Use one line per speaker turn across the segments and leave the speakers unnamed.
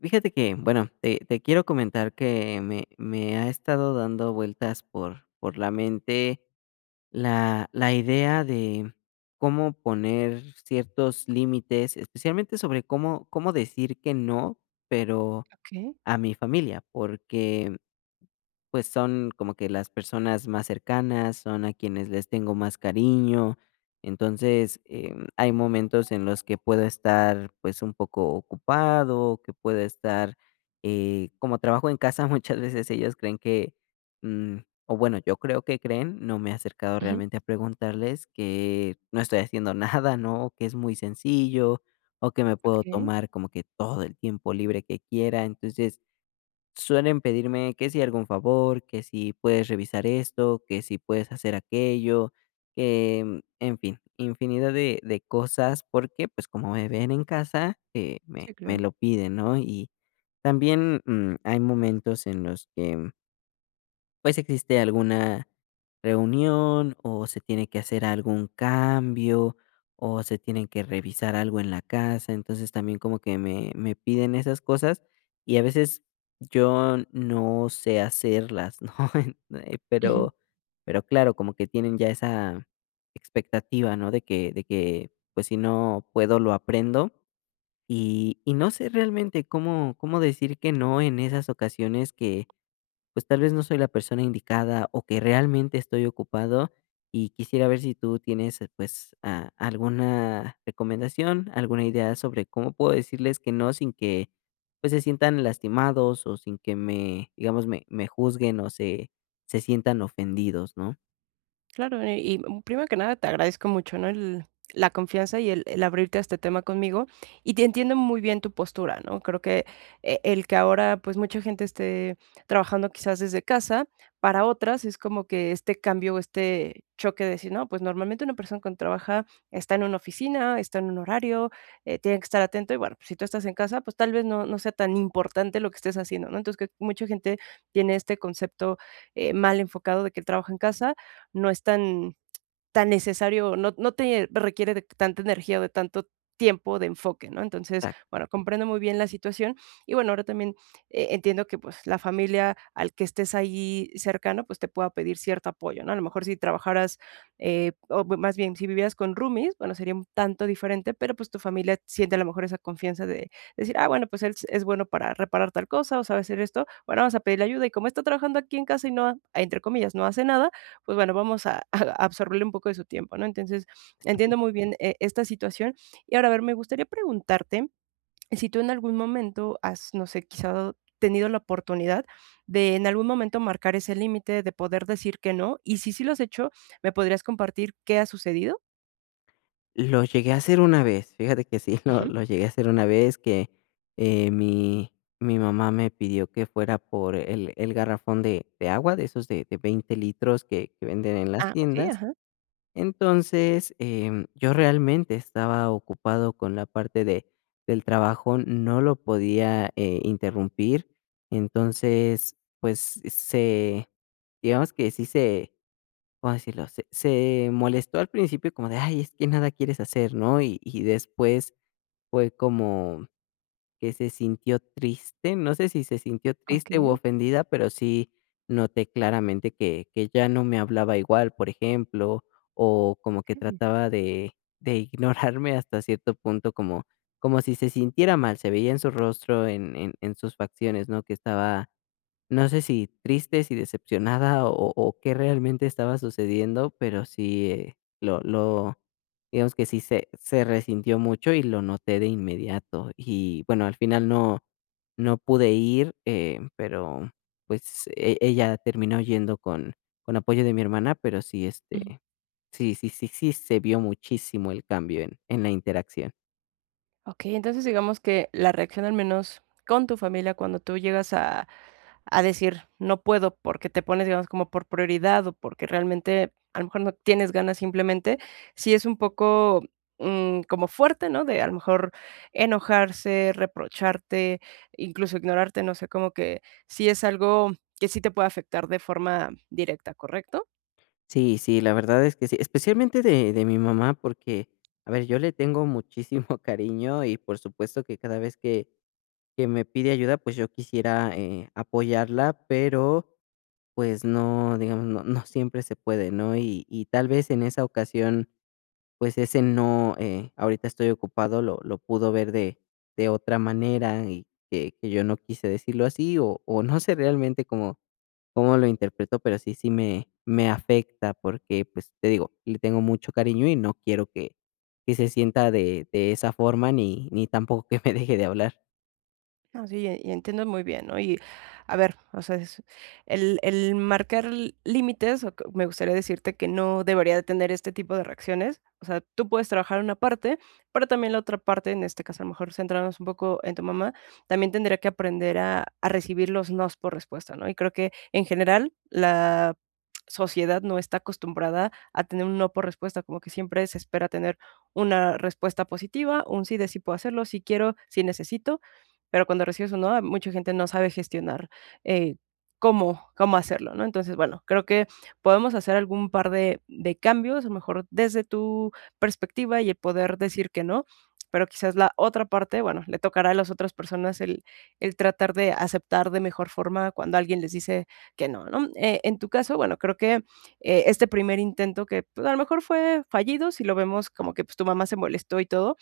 Fíjate que, bueno, te quiero comentar que me ha estado dando vueltas por la mente la idea de cómo poner ciertos límites, especialmente sobre cómo decir que no, pero
Okay.
a mi familia, porque pues son como que las personas más cercanas, son a quienes les tengo más cariño. Entonces, hay momentos en los que puedo estar pues un poco ocupado, que puedo estar, como trabajo en casa, muchas veces ellos creen que, mm, o bueno, yo creo que creen, no me he acercado
Ujú.
realmente a preguntarles que no estoy haciendo nada, ¿no? Que es muy sencillo o que me puedo
Okay.
tomar como que todo el tiempo libre que quiera. Entonces, suelen pedirme que si algún favor, que si puedes revisar esto, que si puedes hacer aquello, que, en fin, infinidad de cosas, porque pues como me ven en casa, me,
Sí,
me
claro.
lo piden, ¿no? Y también hay momentos en los que pues, existe alguna reunión, o se tiene que hacer algún cambio, o se tienen que revisar algo en la casa. Entonces, también como que me piden esas cosas, y a veces yo no sé hacerlas, ¿no? Eh,
Ujú.
pero pero claro, como que tienen ya esa expectativa, ¿no? De que, pues, si no puedo, lo aprendo. Y no sé realmente cómo decir que no en esas ocasiones que pues tal vez no soy la persona indicada o que realmente estoy ocupado y quisiera ver si tú tienes pues alguna recomendación, alguna idea sobre cómo puedo decirles que no sin que pues se sientan lastimados o sin que me, digamos, me juzguen o se sientan ofendidos, ¿no?
Claro, y primero que nada te agradezco mucho, ¿no? La confianza y el abrirte a este tema conmigo. Y te entiendo muy bien tu postura, ¿no? Creo que el que ahora pues mucha gente esté trabajando quizás desde casa, para otras es como que este cambio, este choque de decir, no, pues normalmente una persona cuando trabaja está en una oficina, está en un horario, tiene que estar atento y bueno, pues, si tú estás en casa, pues tal vez no, no sea tan importante lo que estés haciendo, ¿no? Entonces que mucha gente tiene este concepto mal enfocado de que trabaja en casa no es tan necesario, no te requiere de tanta energía o de tanto tiempo de enfoque, ¿no? Entonces, bueno, comprendo muy bien la situación y bueno, ahora también, entiendo que, pues, la familia al que estés ahí cercano, pues, te pueda pedir cierto apoyo, ¿no? A lo mejor si trabajaras, o más bien si vivieras con roomies, bueno, sería un tanto diferente, pero, pues, tu familia siente a lo mejor esa confianza de decir: "Ah, bueno, pues él es bueno para reparar tal cosa o sabe hacer esto, bueno, vamos a pedirle ayuda y como está trabajando aquí en casa y no, entre comillas, no hace nada, pues bueno, vamos a a absorberle un poco de su tiempo, ¿no? Entonces, entiendo muy bien, esta situación. Y ahora, a ver, me gustaría preguntarte si tú en algún momento has, no sé, quizá tenido la oportunidad de en algún momento marcar ese límite, de poder decir que no, y si sí lo has hecho, ¿me podrías compartir qué ha sucedido?
Lo llegué a hacer una vez, fíjate que sí, lo
Ujú.
lo llegué a hacer una vez que, mi mamá me pidió que fuera por el garrafón de agua, de esos de 20 litros que venden en las
Ah, okey,
tiendas.
ajá,
Entonces, yo realmente estaba ocupado con la parte de del trabajo, no lo podía, interrumpir. Entonces, pues, se digamos que sí se, ¿cómo decirlo? Se molestó al principio como de: "Ay, es que nada quieres hacer", ¿no? Y después fue como que se sintió triste, no sé si se sintió triste u
okey,
ofendida, pero sí noté claramente que ya no me hablaba igual, por ejemplo, o como que
okey.
trataba de ignorarme hasta cierto punto, como como si se sintiera mal, se veía en su rostro, en sus facciones, ¿no? Que estaba no sé si triste, si decepcionada o qué realmente estaba sucediendo, pero sí, lo digamos que sí se resintió mucho y lo noté de inmediato. Y bueno, al final no no pude ir, pero, pues, ella terminó yendo con apoyo de mi hermana, pero sí, este,
Ujú.
sí se vio muchísimo el cambio en la interacción.
Okey, entonces digamos que la reacción al menos con tu familia cuando tú llegas a decir, no puedo porque te pones, digamos, como por prioridad o porque realmente a lo mejor no tienes ganas simplemente, sí es un poco, como fuerte, ¿no? De a lo mejor enojarse, reprocharte, incluso ignorarte, no sé, como que sí es algo que sí te puede afectar de forma directa, ¿correcto?
Sí, sí, la verdad es que sí, especialmente de mi mamá, porque, a ver, yo le tengo muchísimo cariño y por supuesto que cada vez que me pide ayuda, pues, yo quisiera, apoyarla, pero, pues, no, digamos, no no siempre se puede, ¿no? Y tal vez en esa ocasión, pues, ese no, ahorita estoy ocupado, lo pudo ver de otra manera y que yo no quise decirlo así, o no sé realmente como cómo lo interpreto, pero sí, sí me afecta porque, pues, te digo, le tengo mucho cariño y no quiero que se sienta de esa forma, ni ni tampoco que me deje de hablar.
No, sí, y entiendo muy bien, ¿no? Y a ver, o sea, es el marcar l límites, o co me gustaría decirte que no debería de tener este tipo de reacciones. O sea, tú puedes trabajar una parte, pero también la otra parte, en este caso, a lo mejor centrarnos un poco en tu mamá, también tendría que aprender a recibir los nos por respuesta, ¿no? Y creo que, en general, la sociedad no está acostumbrada a tener un no por respuesta, como que siempre se espera tener una respuesta positiva, un sí de sí puedo hacerlo, si quiero, si necesito, pero cuando recibes un no, mucha gente no sabe gestionar, eh, cómo hacerlo, ¿no? Entonces, bueno, creo que podemos hacer algún par de cambios, a lo mejor desde tu perspectiva y el poder decir que no, pero quizás la otra parte, bueno, le tocará a las otras personas el tratar de aceptar de mejor forma cuando alguien les dice que no, ¿no? En tu caso, bueno, creo que, este primer intento que, pues, a lo mejor fue fallido, si lo vemos como que, pues, tu mamá se molestó y todo,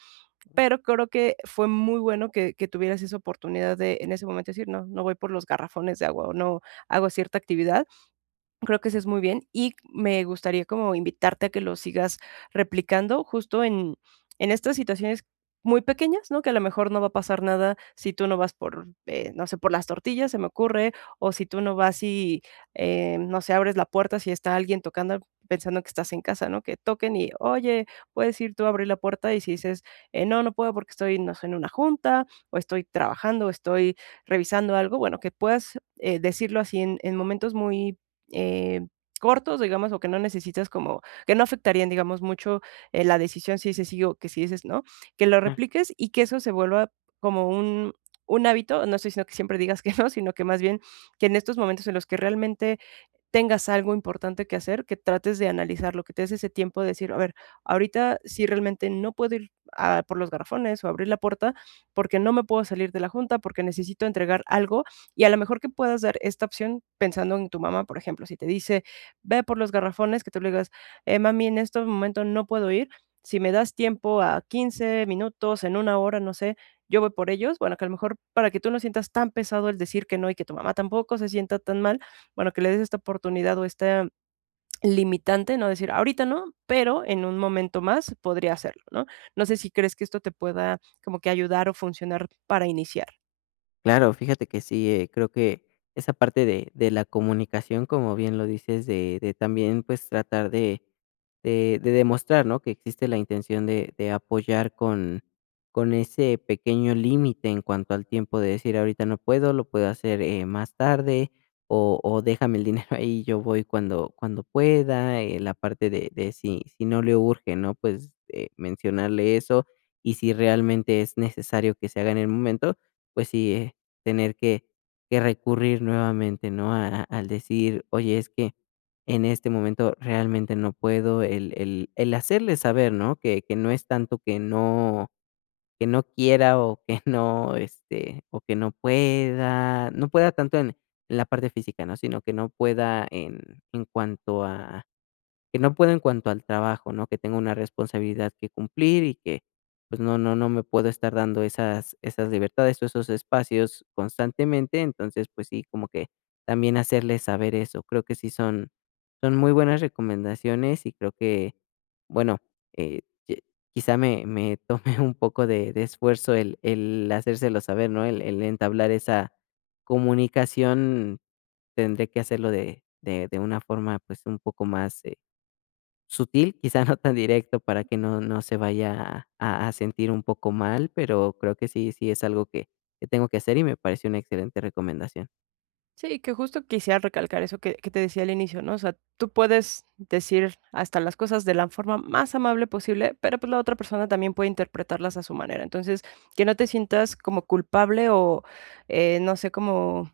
pero creo que fue muy bueno que tuvieras esa oportunidad de, en ese momento, decir: "No, no voy por los garrafones de agua, o no hago cierta actividad". Creo que ese es muy bien y me gustaría como invitarte a que lo sigas replicando justo en estas situaciones muy pequeñas, ¿no? Que a lo mejor no va a pasar nada si tú no vas por, no sé, por las tortillas, se me ocurre, o si tú no vas y, no sé, abres la puerta si está alguien tocando, pensando que estás en casa, ¿no? Que toquen y, oye, puedes ir tú a abrir la puerta y si dices, no, no puedo porque estoy, no sé, en una junta o estoy trabajando o estoy revisando algo, bueno, que puedas decirlo así en momentos muy eh, cortos, digamos, o que no necesitas como que no afectarían, digamos, mucho, la decisión si dices sí o que si dices no, que lo repliques y que eso se vuelva como un hábito. No estoy diciendo que siempre digas que no, sino que más bien que en estos momentos en los que realmente tengas algo importante que hacer, que trates de analizarlo, que te des ese tiempo de decir, a ver, ahorita sí realmente no puedo ir a por los garrafones o abrir la puerta porque no me puedo salir de la junta, porque necesito entregar algo y a lo mejor que puedas dar esta opción pensando en tu mamá, por ejemplo, si te dice, ve por los garrafones, que tú le digas, mami, en este momento no puedo ir, si me das tiempo a 15 minutos, en una hora, no sé, yo voy por ellos, bueno, que a lo mejor para que tú no sientas tan pesado el decir que no y que tu mamá tampoco se sienta tan mal, bueno, que le des esta oportunidad o esta limitante, no decir ahorita no, pero en un momento más podría hacerlo, ¿no? No sé si crees que esto te pueda como que ayudar o funcionar para iniciar.
Claro, fíjate que sí, creo que esa parte de la comunicación, como bien lo dices, de también, pues, tratar de de demostrar, ¿no?, que existe la intención de apoyar con ese pequeño límite en cuanto al tiempo de decir: "Ahorita no puedo, lo puedo hacer, más tarde", o "Déjame el dinero ahí, yo voy cuando cuando pueda", la parte de si si no le urge, ¿no?, pues, mencionarle eso, y si realmente es necesario que se haga en el momento, pues sí, tener que recurrir nuevamente, ¿no? A al decir: "Oye, es que en este momento realmente no puedo", el hacerle saber, ¿no? Que no es tanto que no quiera o que no, este, o que no pueda, no pueda tanto en la parte física, ¿no? Sino que no pueda en cuanto a que no puedo en cuanto al trabajo, ¿no? Que tengo una responsabilidad que cumplir y que, pues, no no no me puedo estar dando esas esas libertades o esos espacios constantemente. Entonces, pues sí, como que también hacerles saber eso. Creo que sí son son muy buenas recomendaciones y creo que, bueno, eh, que quizá me tome un poco de esfuerzo el hacérselo saber, ¿no? El entablar esa comunicación, tendré que hacerlo de de una forma, pues, un poco más, sutil, quizá no tan directo para que no no se vaya a sentir un poco mal, pero creo que sí sí es algo que tengo que hacer y me parece una excelente recomendación.
Sí, que justo quisiera recalcar eso que, te decía al inicio, ¿no? O sea, tú puedes decir hasta las cosas de la forma más amable posible, pero pues la otra persona también puede interpretarlas a su manera. Entonces, que no te sientas como culpable o no sé, como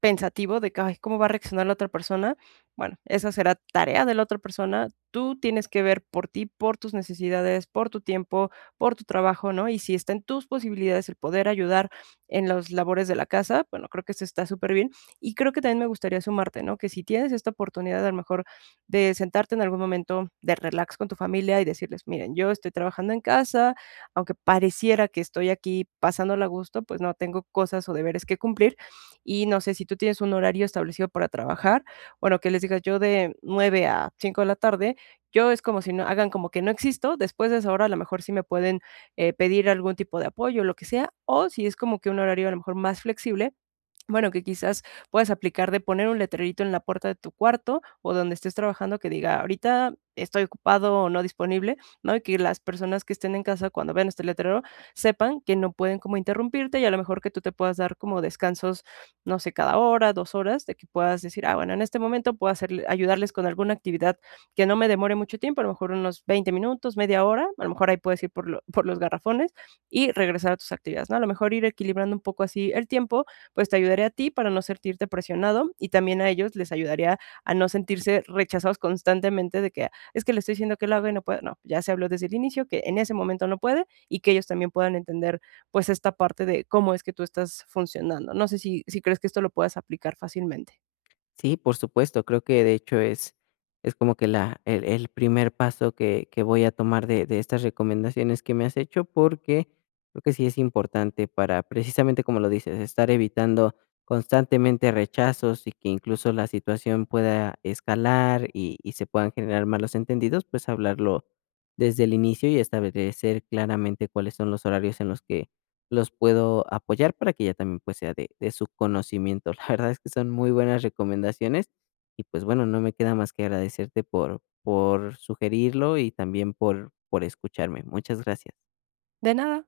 pensativo de que: "Ay, ¿cómo va a reaccionar la otra persona?". Bueno, esa será tarea de la otra persona. Tú tienes que ver por ti, por tus necesidades, por tu tiempo, por tu trabajo, ¿no? Y si está en tus posibilidades el poder ayudar en las labores de la casa, bueno, creo que eso está súper bien. Y creo que también me gustaría sumarte, ¿no? Que si tienes esta oportunidad, a lo mejor, de sentarte en algún momento de relax con tu familia y decirles: "Miren, yo estoy trabajando en casa, aunque pareciera que estoy aquí pasándola a gusto, pues no, tengo cosas o deberes que cumplir" y no sé si tú tienes un horario establecido para trabajar, bueno, que les digas yo de 9 a 5 de la tarde, yo es como si no hagan como que no existo, después de esa hora a lo mejor sí me pueden, pedir algún tipo de apoyo, lo que sea, o si es como que un horario a lo mejor más flexible, bueno, que quizás puedas aplicar de poner un letrerito en la puerta de tu cuarto o donde estés trabajando que diga: "Ahorita estoy ocupado o no disponible", ¿no? Y que las personas que estén en casa cuando vean este letrero sepan que no pueden como interrumpirte y a lo mejor que tú te puedas dar como descansos, no sé, cada hora, 2 horas, de que puedas decir: "Ah, bueno, en este momento puedo hacer ayudarles con alguna actividad que no me demore mucho tiempo", a lo mejor unos 20 minutos, media hora, a lo mejor ahí puedes ir por lo por los garrafones y regresar a tus actividades, ¿no? A lo mejor ir equilibrando un poco así el tiempo pues te ayudaría a ti para no sentirte presionado y también a ellos les ayudaría a no sentirse rechazados constantemente de que es que le estoy diciendo que lo haga y no puede. No, ya se habló desde el inicio que en ese momento no puede y que ellos también puedan entender pues esta parte de cómo es que tú estás funcionando. No sé si, crees que esto lo puedas aplicar fácilmente.
Sí, por supuesto, creo que de hecho es como que la, el primer paso que voy a tomar de estas recomendaciones que me has hecho, porque creo que sí es importante para, precisamente como lo dices, estar evitando constantemente rechazos y que incluso la situación pueda escalar y se puedan generar malos entendidos, pues hablarlo desde el inicio y establecer claramente cuáles son los horarios en los que los puedo apoyar para que ya también, pues, sea de su conocimiento. La verdad es que son muy buenas recomendaciones y, pues, bueno, no me queda más que agradecerte por sugerirlo y también por escucharme. Muchas gracias.
De nada.